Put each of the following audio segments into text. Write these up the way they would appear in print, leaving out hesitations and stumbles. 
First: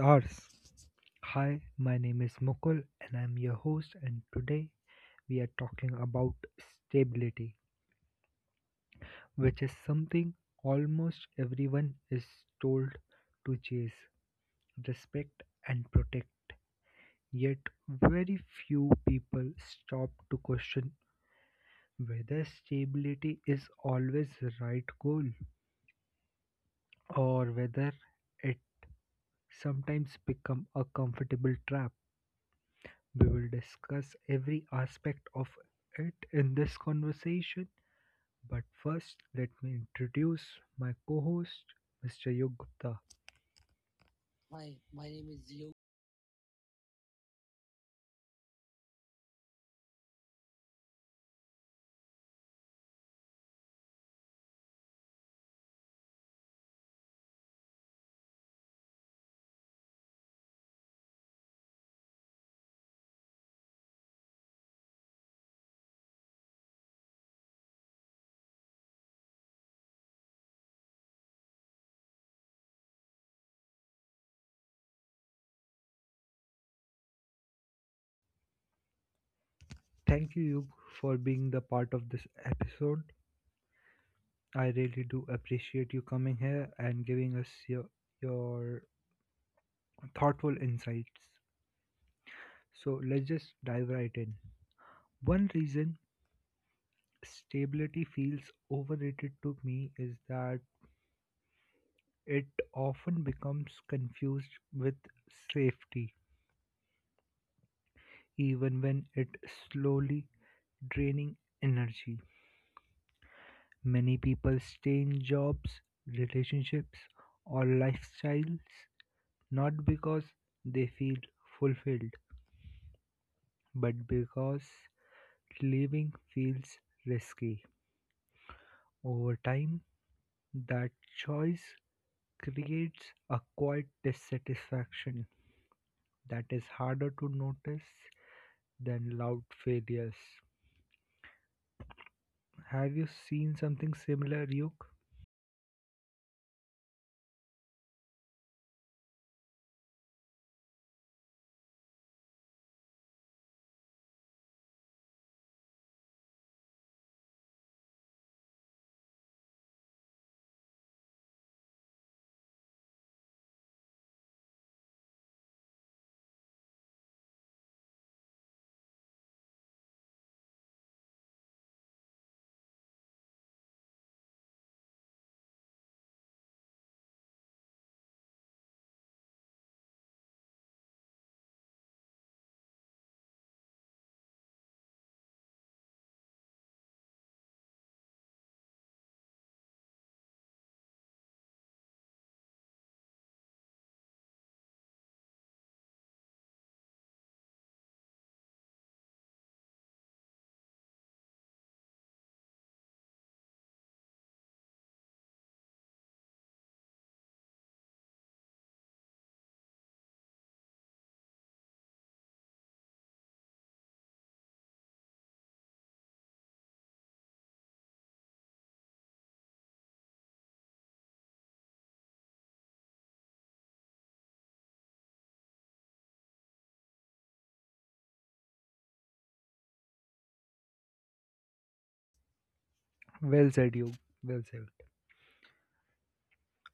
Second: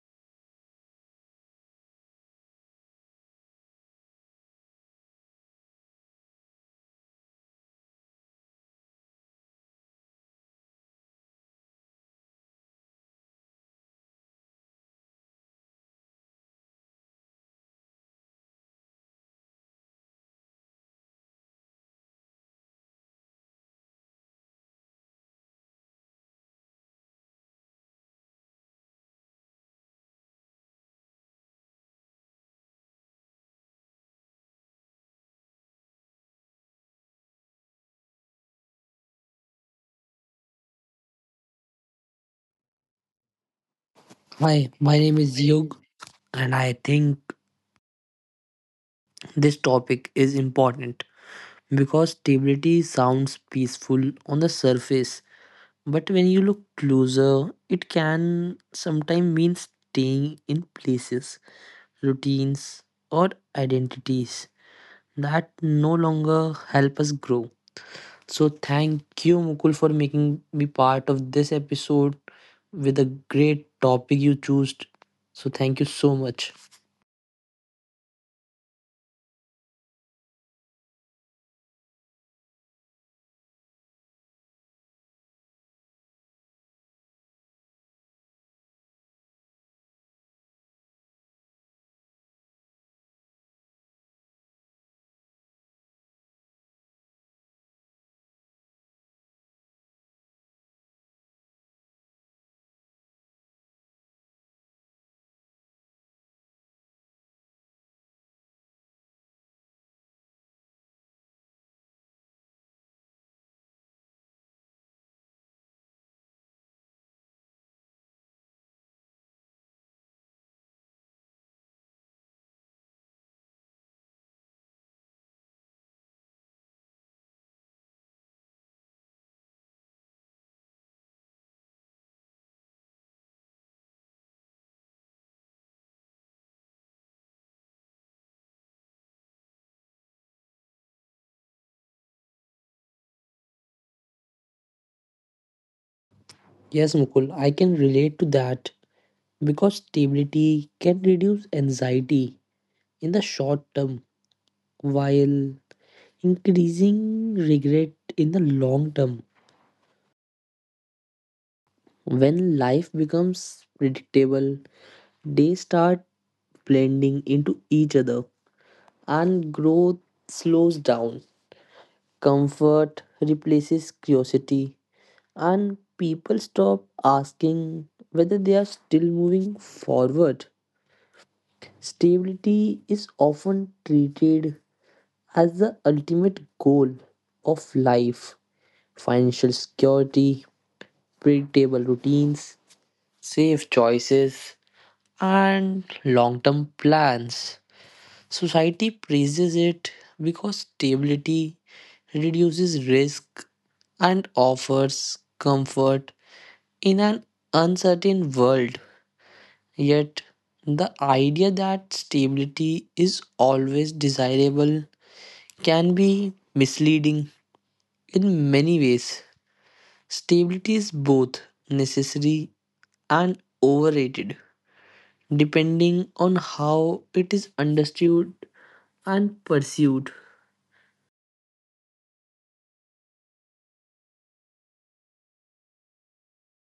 Hours. Hi, my name is Mukul and I'm your host and today we are talking about stability, which is something almost everyone is told to chase, respect and protect. Yet very few people stop to question whether stability is always the right goal or whether it sometimes becomes a comfortable trap. We will discuss every aspect of it in this conversation, but first, let me introduce my co host, Mr. Yug Gupta. Hi, my name is Yug, and I think this topic is important because stability sounds peaceful on the surface, but when you look closer, it can sometimes mean staying in places, routines, or identities that no longer help us grow. So, thank you, Mukul, for making me part of this episode with a great topic you chose. So, thank you so much. Thank you, Yug, for being the part of this episode. I really do appreciate you coming here and giving us your thoughtful insights. So, let's just dive right in. One reason stability feels overrated to me is that it often becomes confused with safety. Even when it's slowly draining energy, many people stay in jobs, relationships, or lifestyles not because they feel fulfilled, but because leaving feels risky. Over time, that choice creates a quiet dissatisfaction that is harder to notice than loud failures. Have you seen something similar, Yuk? Yes, Mukul, I can relate to that because stability can reduce anxiety in the short term while increasing regret in the long term. When life becomes predictable, they start blending into each other and growth slows down. Comfort replaces curiosity, and people stop asking whether they are still moving forward. Stability is often treated as the ultimate goal of life. Financial security, predictable routines, safe choices, and long term plans. Society praises it because stability reduces risk and offers comfort in an uncertain world. Yet, the idea that stability is always desirable can be misleading in many ways. Stability is both necessary and overrated, depending on how it is understood and pursued. Well said, you. Well said.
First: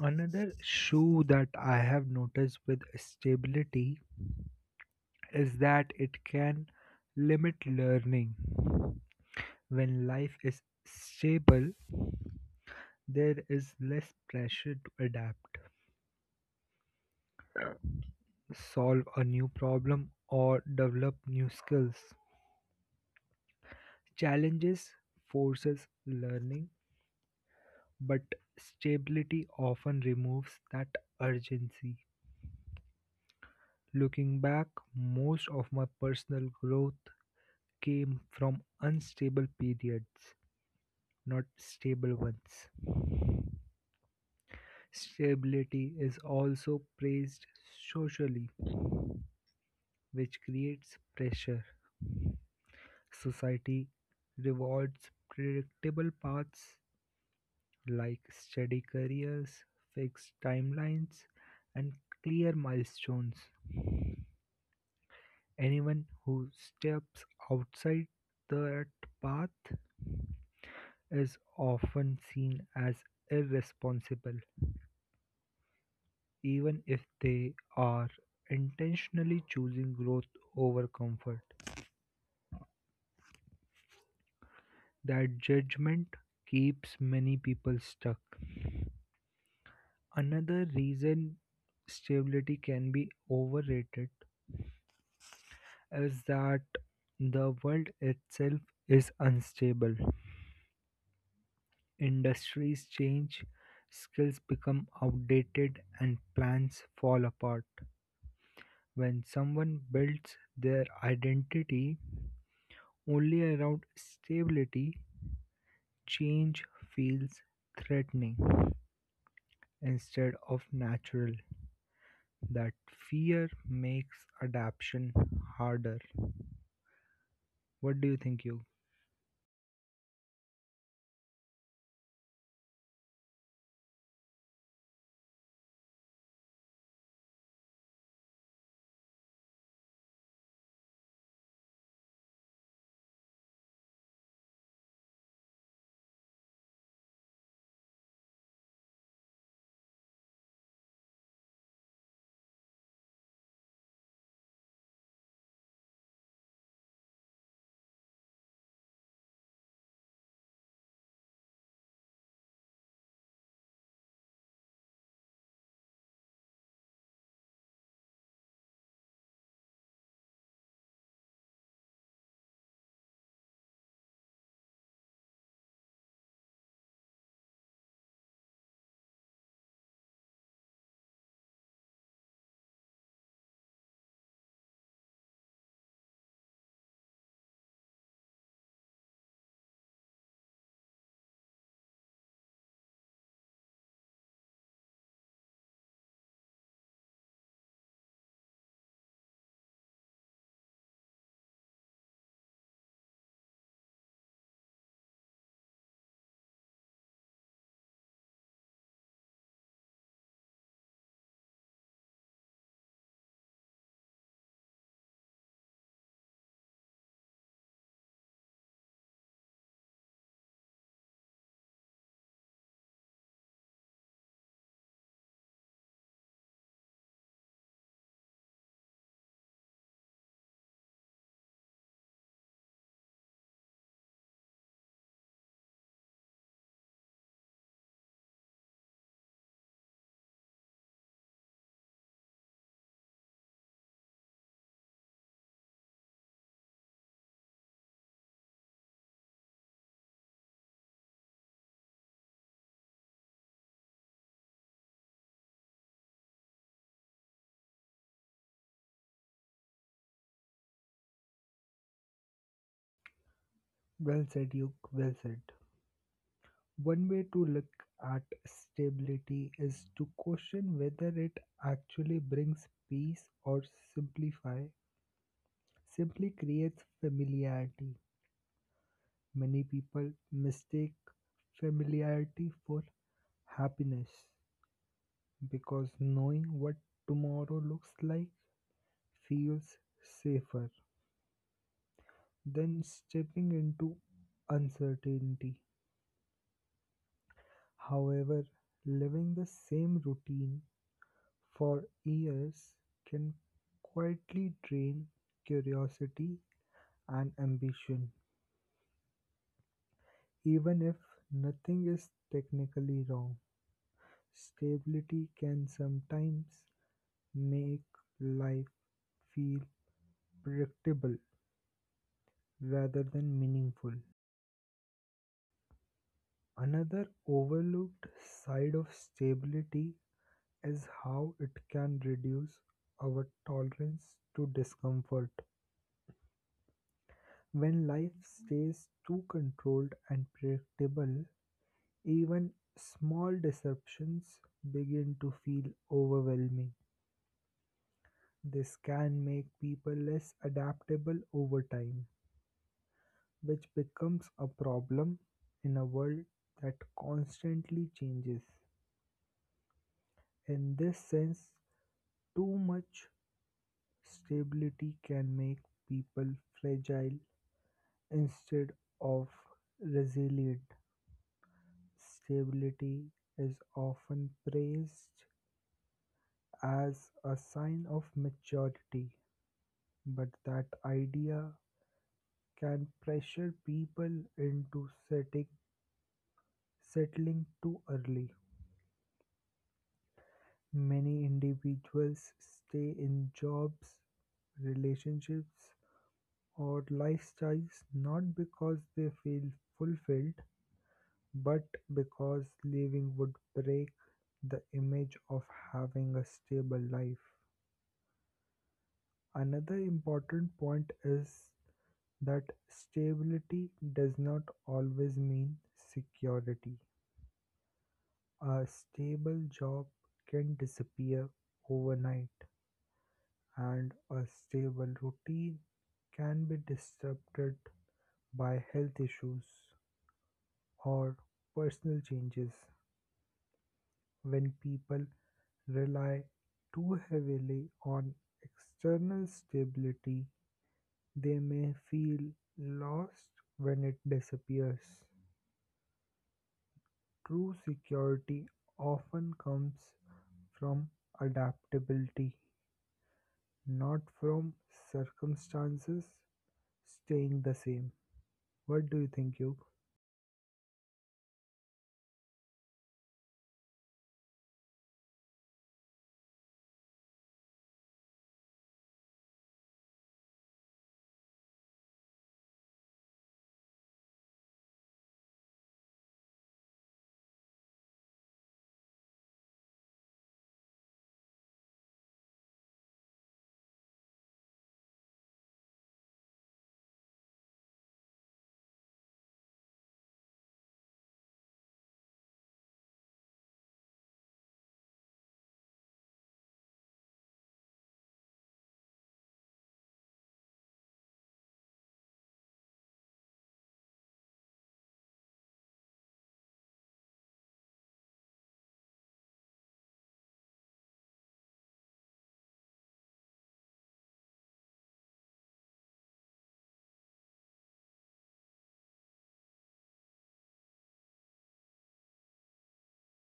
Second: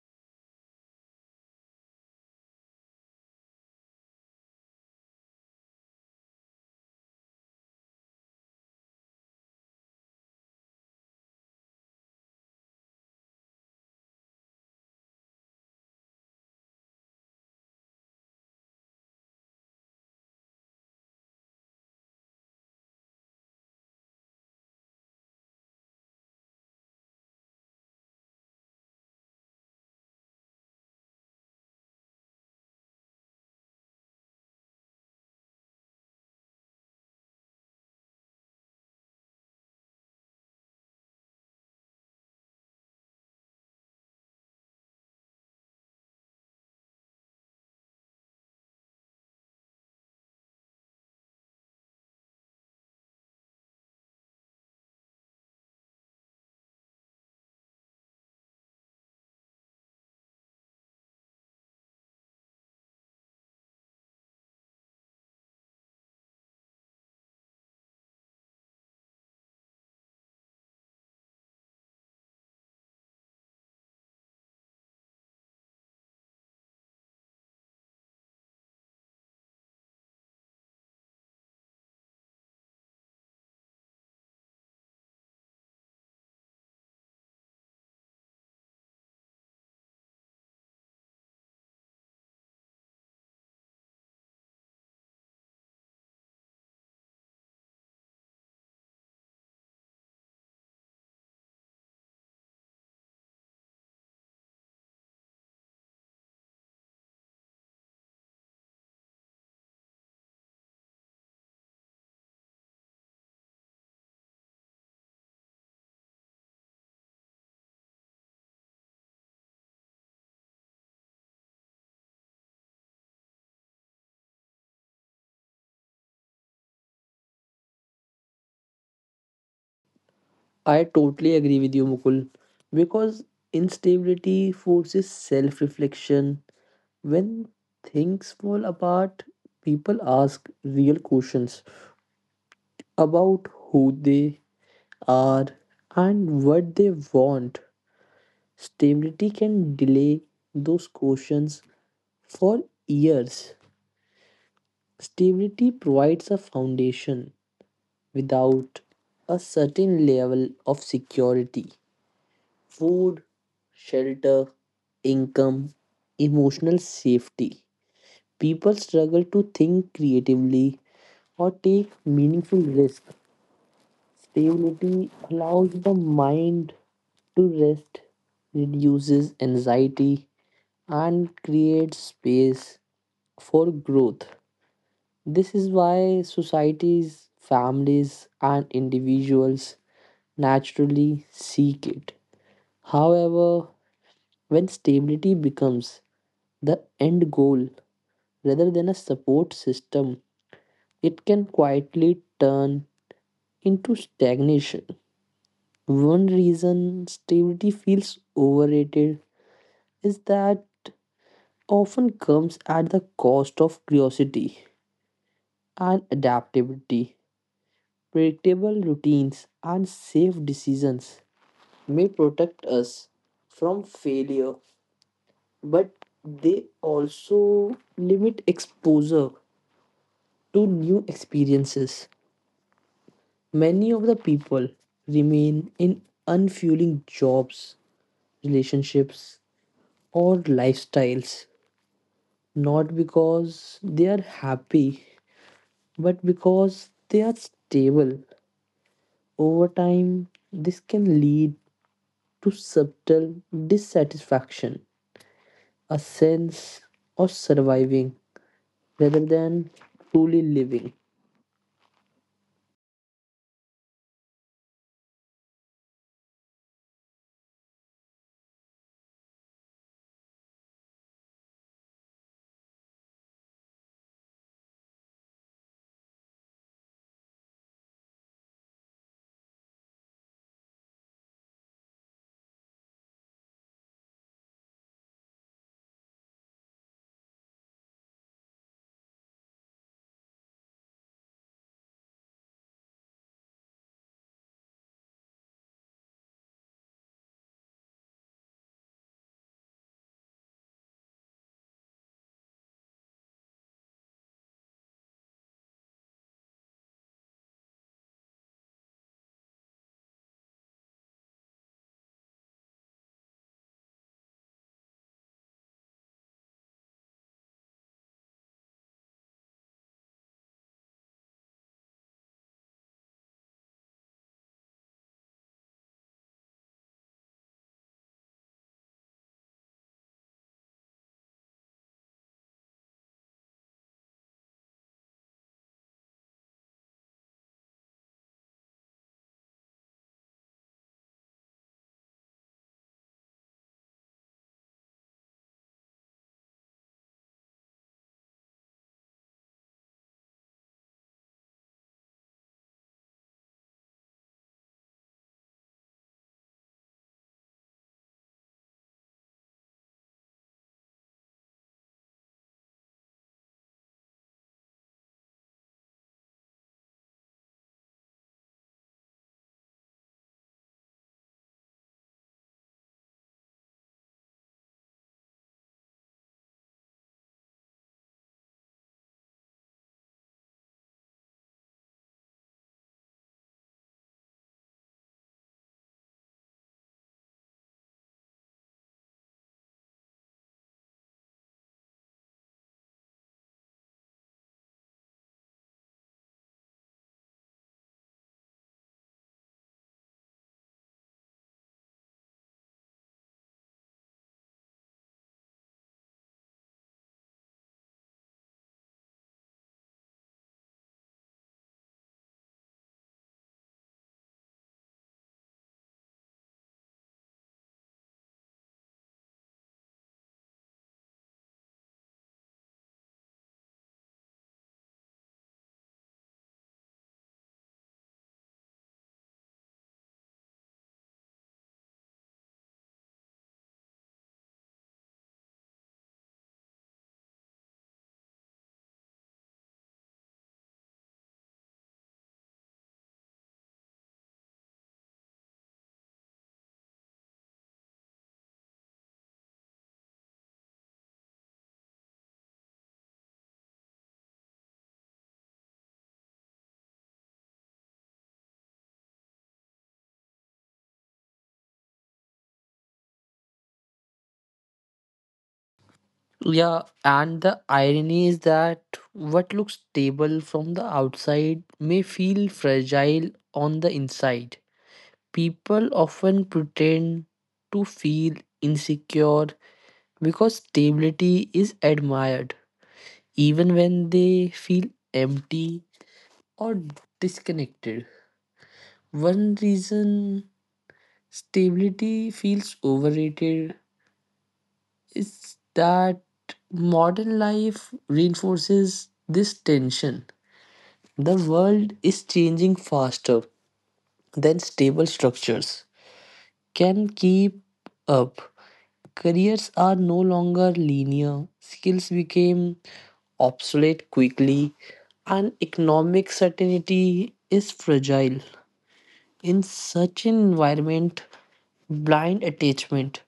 Another shoe that I have noticed with stability is that it can limit learning. When life is stable, there is less pressure to adapt, solve a new problem, or develop new skills. Challenges forces learning, but stability often removes that urgency. Looking back, most of my personal growth came from unstable periods, not stable ones. Stability is also praised socially, which creates pressure. Society rewards predictable paths like steady careers, fixed timelines, and clear milestones. Anyone who steps outside that path is often seen as irresponsible even if they are intentionally choosing growth over comfort. That judgment keeps many people stuck. Another reason stability can be overrated is that the world itself is unstable. Industries change, skills become outdated, and plans fall apart. When someone builds their identity only around stability, change feels threatening instead of natural. That fear makes adaptation harder. What do you think, you? I totally agree with you, Mukul, because instability forces self reflection. When things fall apart, people ask real questions about who they are and what they want. Stability can delay those questions for years. Stability provides a foundation without a certain level of security. Food, shelter, income, emotional safety. People struggle to think creatively or take meaningful risks. Stability allows the mind to rest, reduces anxiety, and creates space for growth. This is why societies, families, and individuals naturally seek it. However, when stability becomes the end goal rather than a support system, it can quietly turn into stagnation. One reason stability feels overrated is that often comes at the cost of curiosity and adaptability. Predictable routines and safe decisions may protect us from failure, but they also limit exposure to new experiences. Many of the people remain in unfueling jobs, relationships, or lifestyles not because they are happy, but because they are stable. Over time, this can lead to subtle dissatisfaction, a sense of surviving rather than truly living. Well said, you. Well said. One way to look at stability is to question whether it actually brings peace or simplify simply creates familiarity. Many people mistake familiarity for happiness, because knowing what tomorrow looks like feels safer than stepping into uncertainty. However, living the same routine for years can quietly drain curiosity and ambition. Even if nothing is technically wrong, stability can sometimes make life feel predictable rather than meaningful. Another overlooked side of stability is how it can reduce our tolerance to discomfort. When life stays too controlled and predictable, even small disruptions begin to feel overwhelming. This can make people less adaptable over time, which becomes a problem in a world that constantly changes. In this sense, too much stability can make people fragile instead of resilient. Stability is often praised as a sign of maturity, but that idea can pressure people into settling too early. Many individuals stay in jobs, relationships, or lifestyles not because they feel fulfilled but because leaving would break the image of having a stable life. Another important point is that stability does not always mean security. A stable job can disappear overnight, and a stable routine can be disrupted by health issues or personal changes. When people rely too heavily on external stability, they may feel lost when it disappears. True security often comes from adaptability, not from circumstances staying the same. What do you think, you? Yeah, and the irony is that what looks stable from the outside may feel fragile on the inside. People often pretend to feel insecure because stability is admired even when they feel empty or disconnected. One reason stability feels overrated is that modern life reinforces this tension. The world is changing faster than stable structures can keep up. Careers are no longer linear, skills became obsolete quickly, and economic certainty is fragile. In such an environment, blind attachment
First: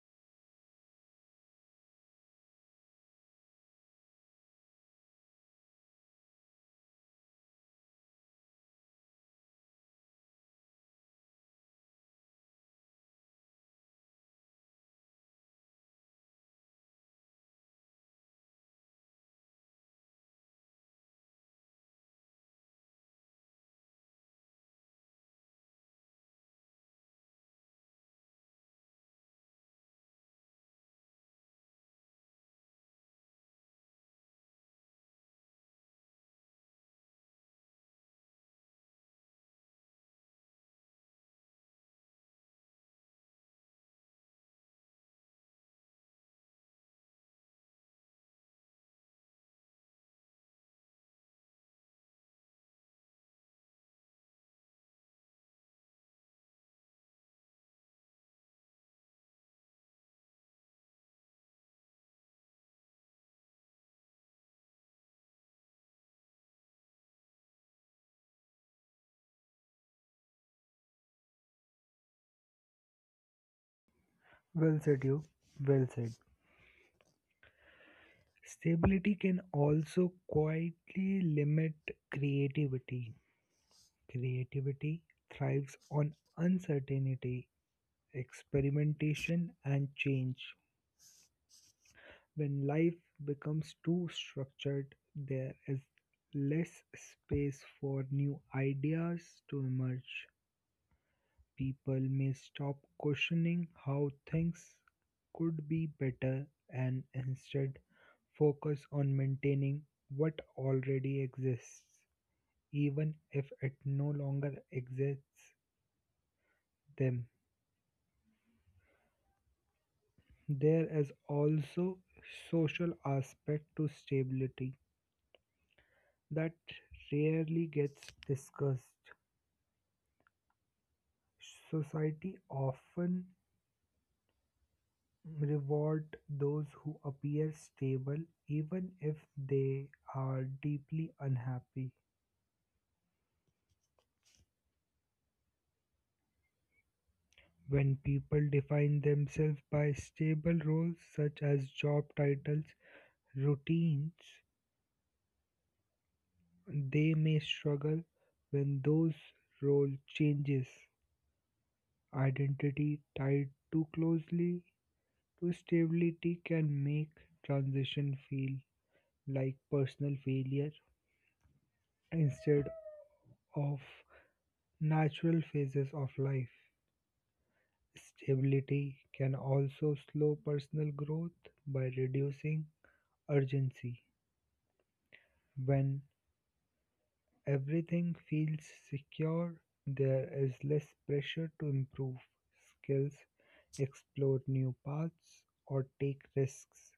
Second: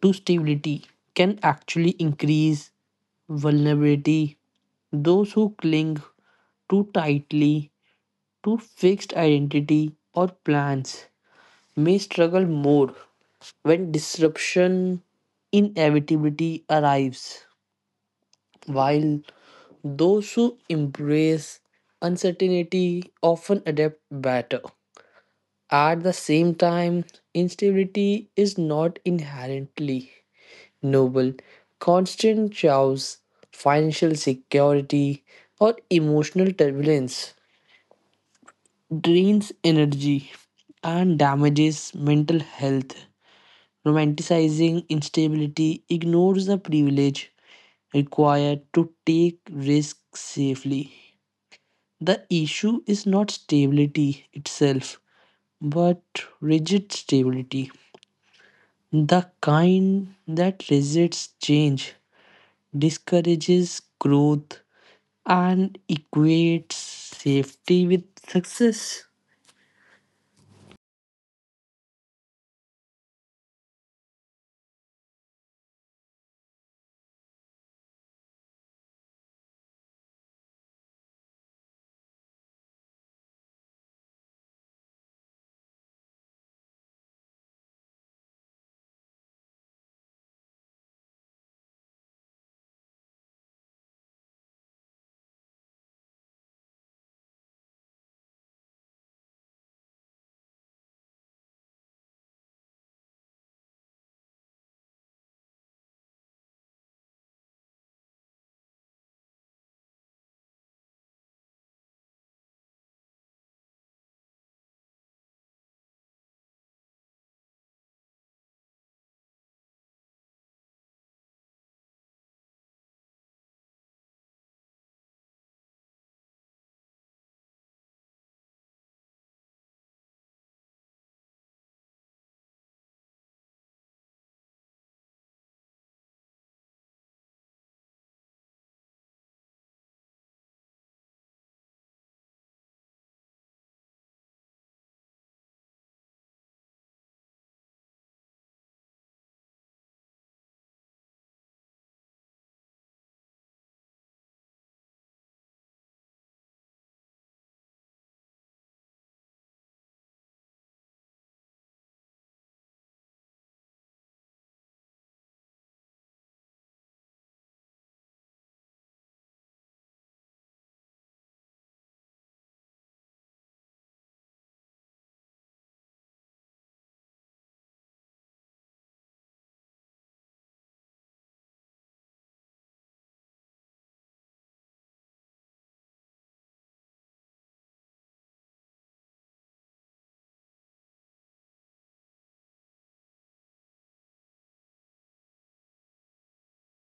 to stability can actually increase vulnerability. Those who cling too tightly to fixed identity or plans may struggle more when disruption inevitability arrives, while those who embrace uncertainty often adapt better. At the same time, instability is not inherently noble. Constant chaos, financial security, or emotional turbulence drains energy and damages mental health. Romanticizing instability ignores the privilege required to take risks safely. The issue is not stability itself, but rigid stability. The kind that resists change, discourages growth, and equates safety with success. Well said, you. Well said. Stability can also quietly limit creativity. Creativity thrives on uncertainty, experimentation, and change. When life becomes too structured, there is less space for new ideas to emerge. People may stop questioning how things could be better and instead focus on maintaining what already exists, even if it no longer exists them. There is also social aspect to stability that rarely gets discussed. Society often reward those who appear stable even if they are deeply unhappy. When people define themselves by stable roles such as job titles, routines, they may struggle when those role changes. Identity tied too closely to stability can make transition feel like personal failure instead of natural phases of life. Stability can also slow personal growth by reducing urgency. When everything feels secure, there is less pressure to improve skills, explore new paths, or take risks.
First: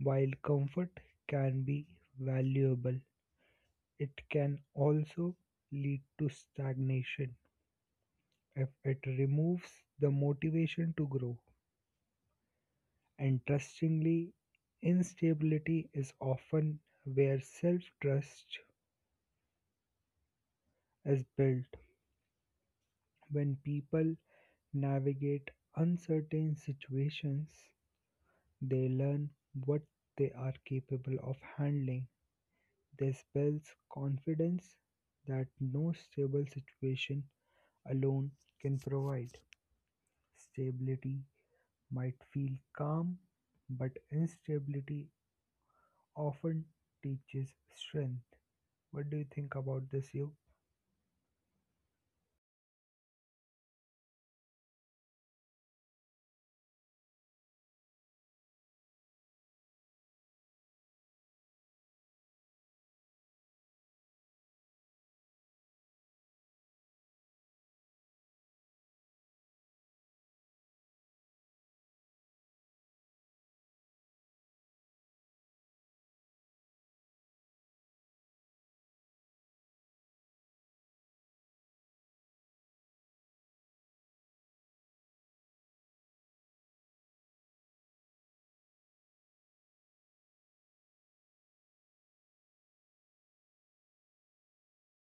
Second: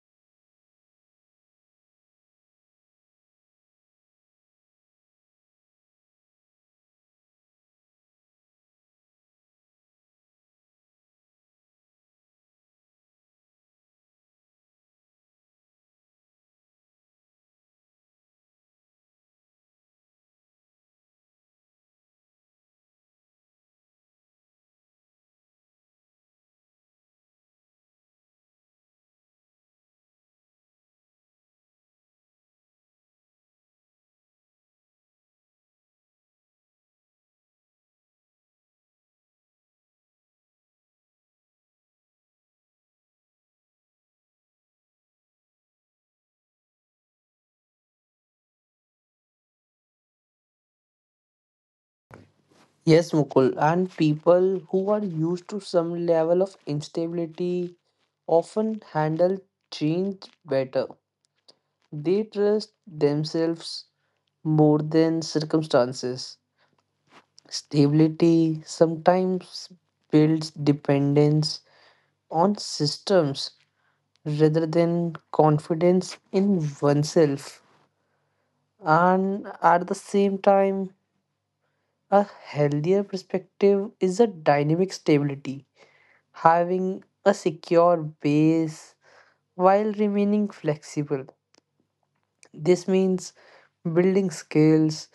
While comfort can be valuable, it can also lead to stagnation if it removes the motivation to grow. Interestingly, instability is often where self trust is built. When people navigate uncertain situations, they learn what they are capable of handling. They spells confidence that no stable situation alone can provide. Stability might feel calm, but instability often teaches strength. What do you think about this, you? Yes, Mukul, and people who are used to some level of instability often handle change better. They trust themselves more than circumstances. Stability sometimes builds dependence on systems rather than confidence in oneself. And at the same time, a healthier perspective is a dynamic stability having a secure base while remaining flexible. This means building skills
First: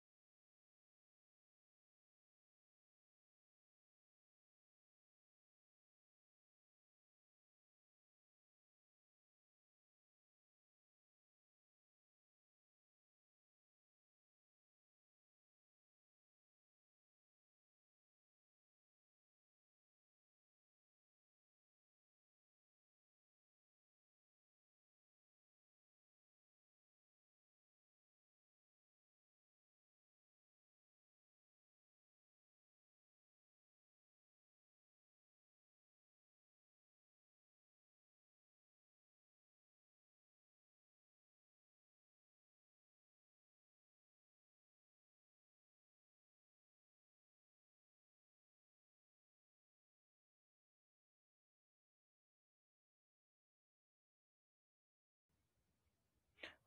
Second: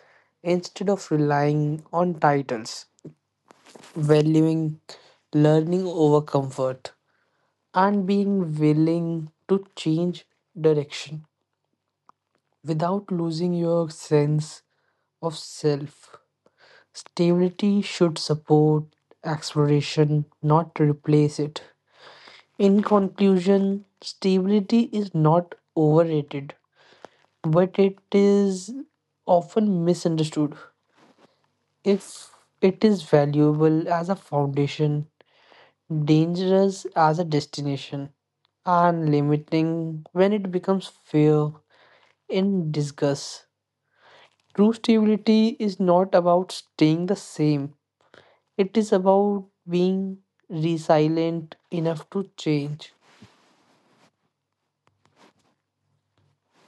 instead of relying on titles, valuing learning over comfort, and being willing to change direction without losing your sense of self. Stability should support exploration, not replace it. In conclusion, stability is not overrated, but it is often misunderstood. If it is valuable as a foundation, dangerous as a destination, and limiting when it becomes fear in disgust. True stability is not about staying the same, it is about being resilient enough to change.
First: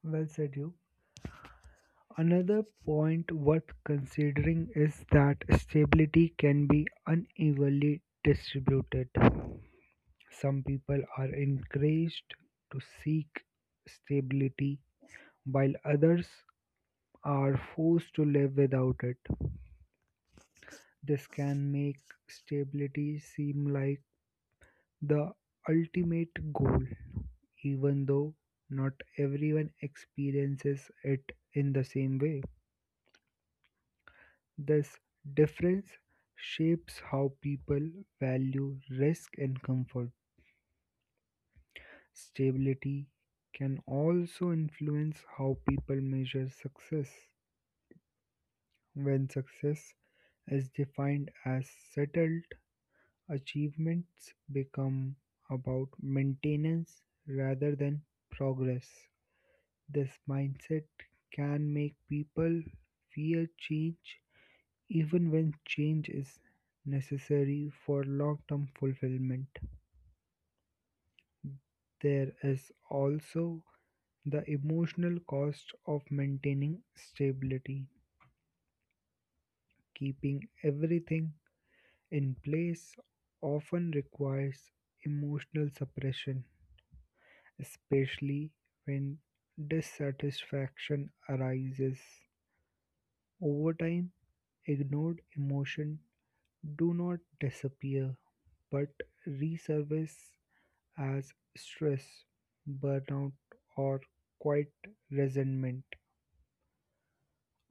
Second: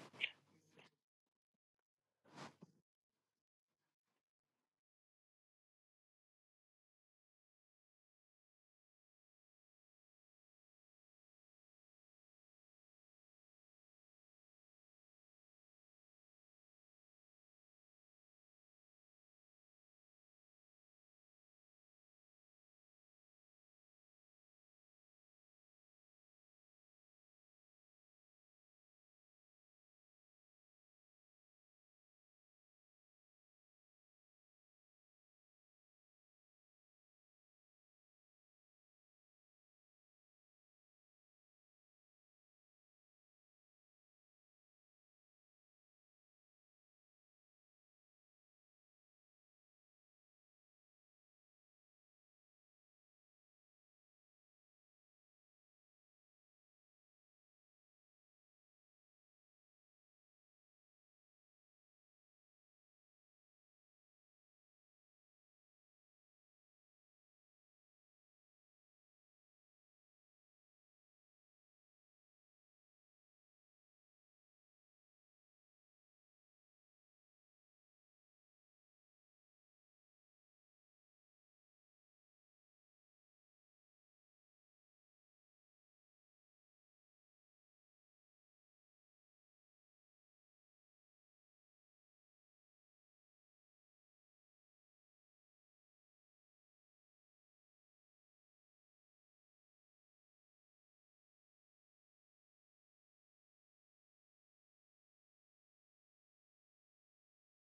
Well said, you. Another point worth considering is that stability can be unevenly distributed. Some people are encouraged to seek stability while others are forced to live without it. This can make stability seem like the ultimate goal, even though not everyone experiences it in the same way. This difference shapes how people value risk and comfort. Stability can also influence how people measure success. When success is defined as settled, achievements become about maintenance rather than progress. This mindset can make people fear change even when change is necessary for long term fulfillment. There is also the emotional cost of maintaining stability. Keeping everything in place often requires emotional suppression especially when dissatisfaction arises. Over time, ignored emotion do not disappear but resurface as stress, burnout, or quiet resentment.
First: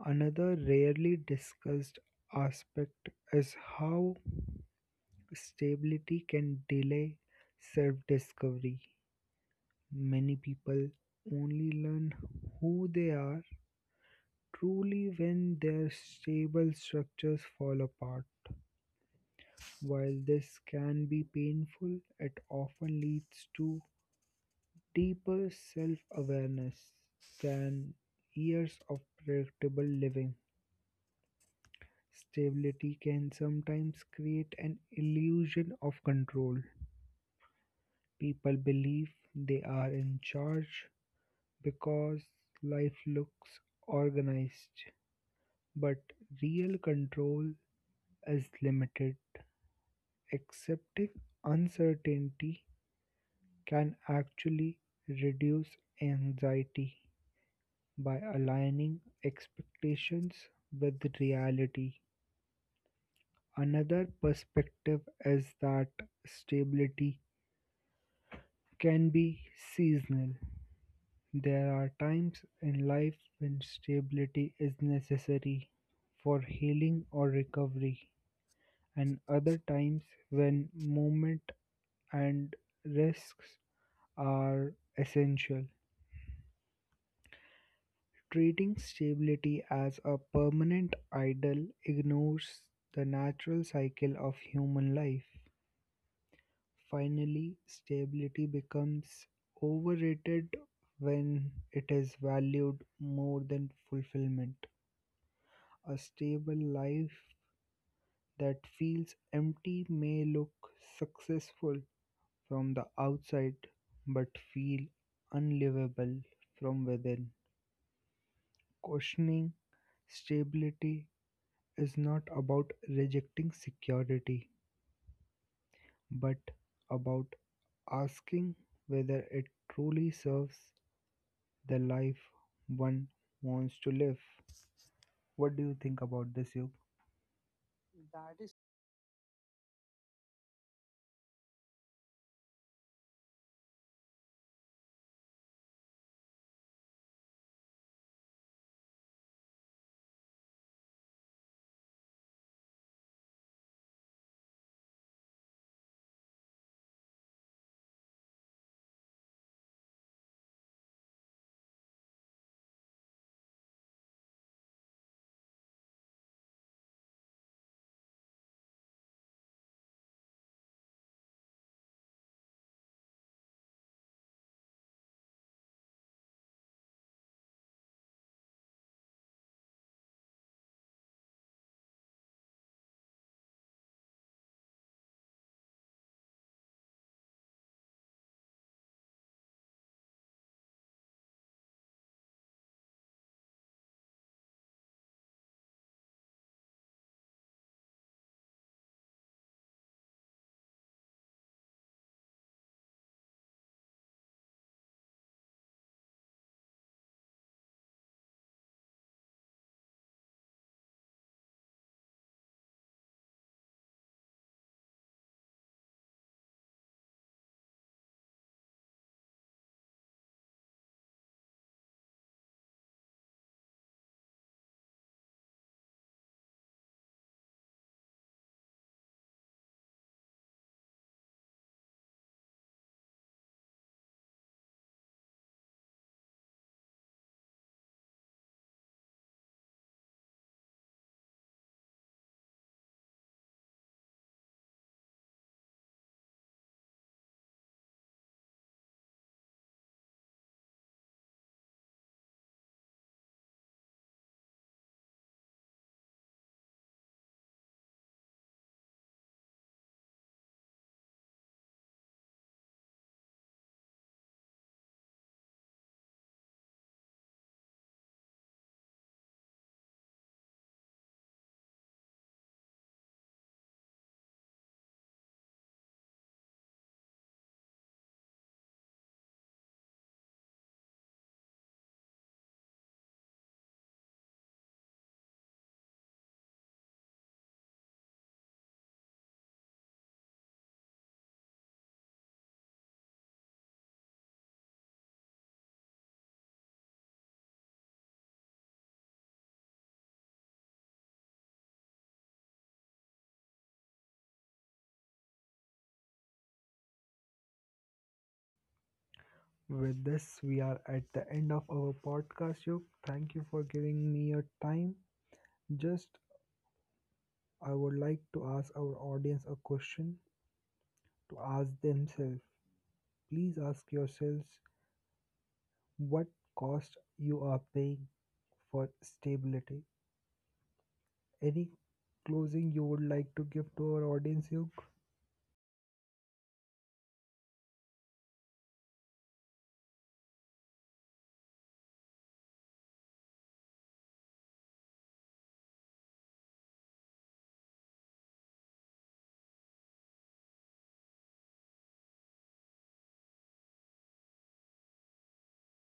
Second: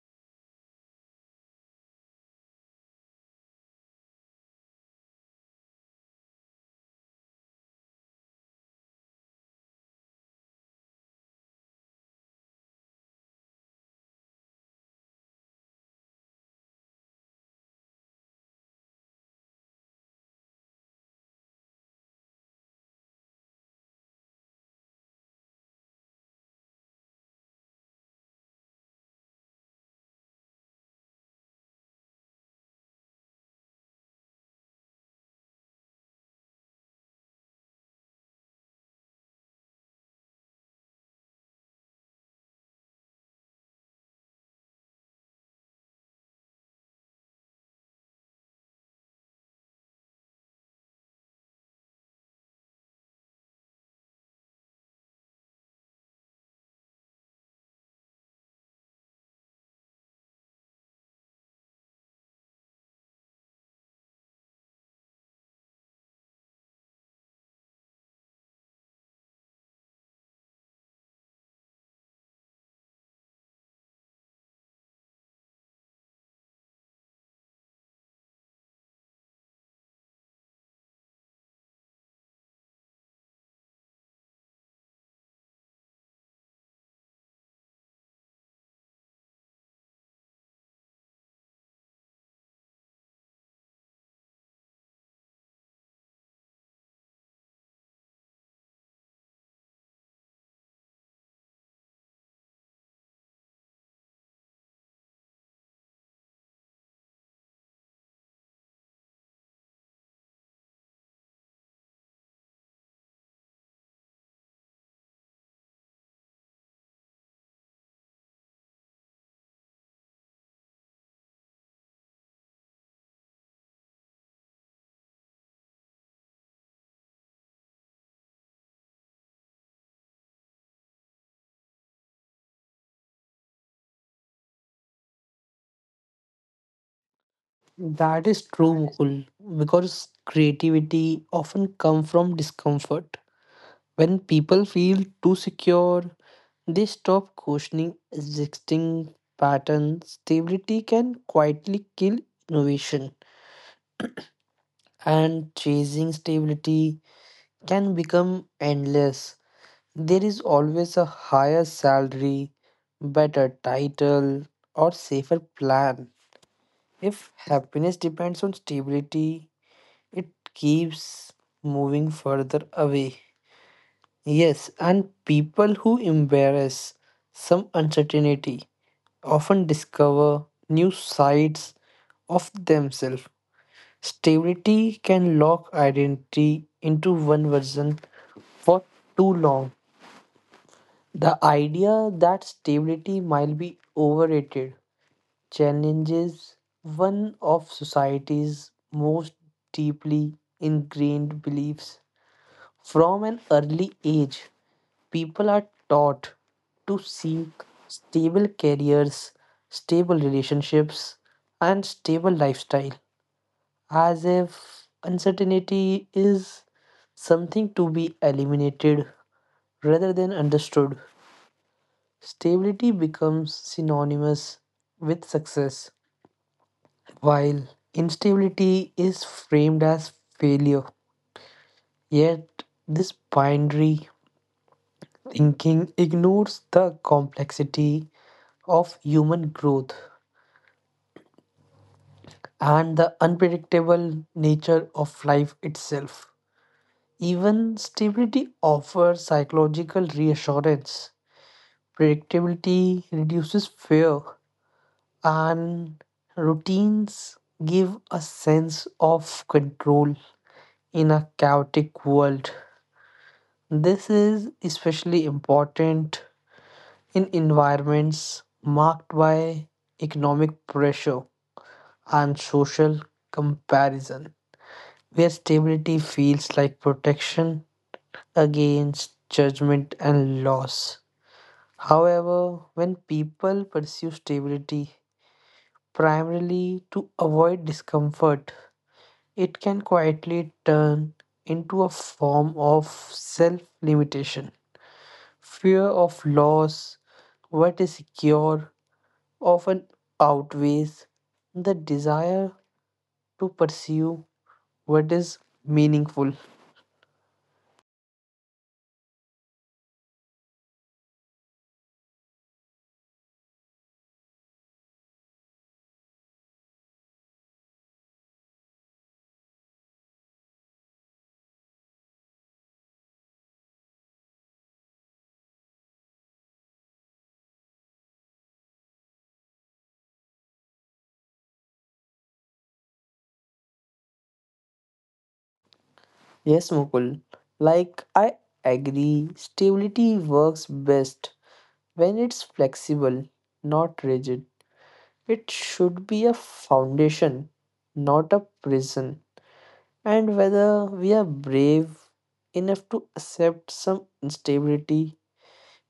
Another rarely discussed aspect is how stability can delay self discovery. Many people only learn who they are truly when their stable structures fall apart. While this can be painful, it often leads to deeper self awareness than years of predictable living. Stability can sometimes create an illusion of control. People believe they are in charge because life looks organized, but real control is limited. Accepting uncertainty can actually reduce anxiety by aligning expectations with reality. Another perspective is that stability can be seasonal. There are times in life when stability is necessary for healing or recovery, and other times when movement and risks are essential. Treating stability as a permanent idol ignores the natural cycle of human life. Finally, stability becomes overrated when it is valued more than fulfillment. A stable life that feels empty may look successful from the outside but feel unlivable from within. Questioning stability is not about rejecting security, but about asking whether it truly serves the life one wants to live. What do you think about this, Yug? That is true, Mukul, because creativity often comes from discomfort. When people feel too secure, they stop questioning existing patterns. Stability can quietly kill innovation, and chasing stability can become endless. There is always a higher salary, better title, or safer plan. If happiness depends on stability, it keeps moving further away. Yes, and people who embrace some uncertainty often discover new sides of themselves. Stability can lock identity into one version for too long. The idea that stability might be overrated challenges one of society's most deeply ingrained beliefs. From an early age, people are taught to seek stable careers, stable relationships, and stable lifestyle as if uncertainty is something to be eliminated rather than understood. Stability becomes synonymous with success, while instability is framed as failure. Yet, this binary thinking ignores the complexity of human growth and the unpredictable nature of life itself. Even stability offers psychological reassurance. Predictability reduces fear, and routines give a sense of control in a chaotic world. This is especially important in environments marked by economic pressure and social comparison, where stability feels like protection against judgment and loss. However, when people pursue stability primarily to avoid discomfort, it can quietly turn into a form of self limitation, fear of loss, what is secure, often outweighs the desire to pursue what is meaningful. With this, we are at the end of our podcast, Yug. Thank you for giving me your time. Just, I would like to ask our audience a question to ask themselves. Please ask yourselves what cost you are paying for stability. Any closing you would like to give to our audience, Duke? Yes, Mukul. I agree, stability works best when it's flexible, not rigid. It should be a foundation, not a prison. And whether we are brave enough to accept some instability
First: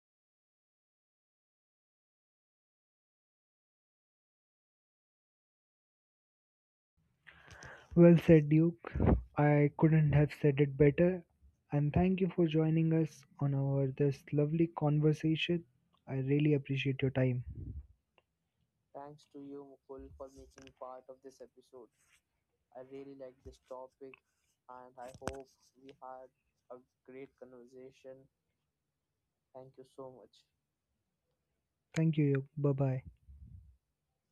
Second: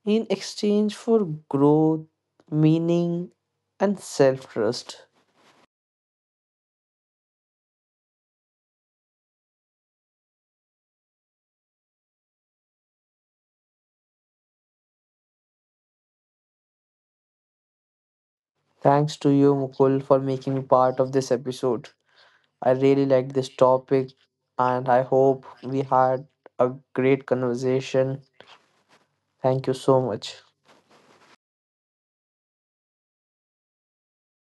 in exchange for growth, meaning, and self trust. Well said, Duke. I couldn't have said it better. And thank you for joining us on our this lovely conversation. I really appreciate your time. Thanks to you, Mukul, for making me part of this episode. I really like this topic and I hope we had a great conversation. Thank you so much. Thank you, Duke. Bye bye.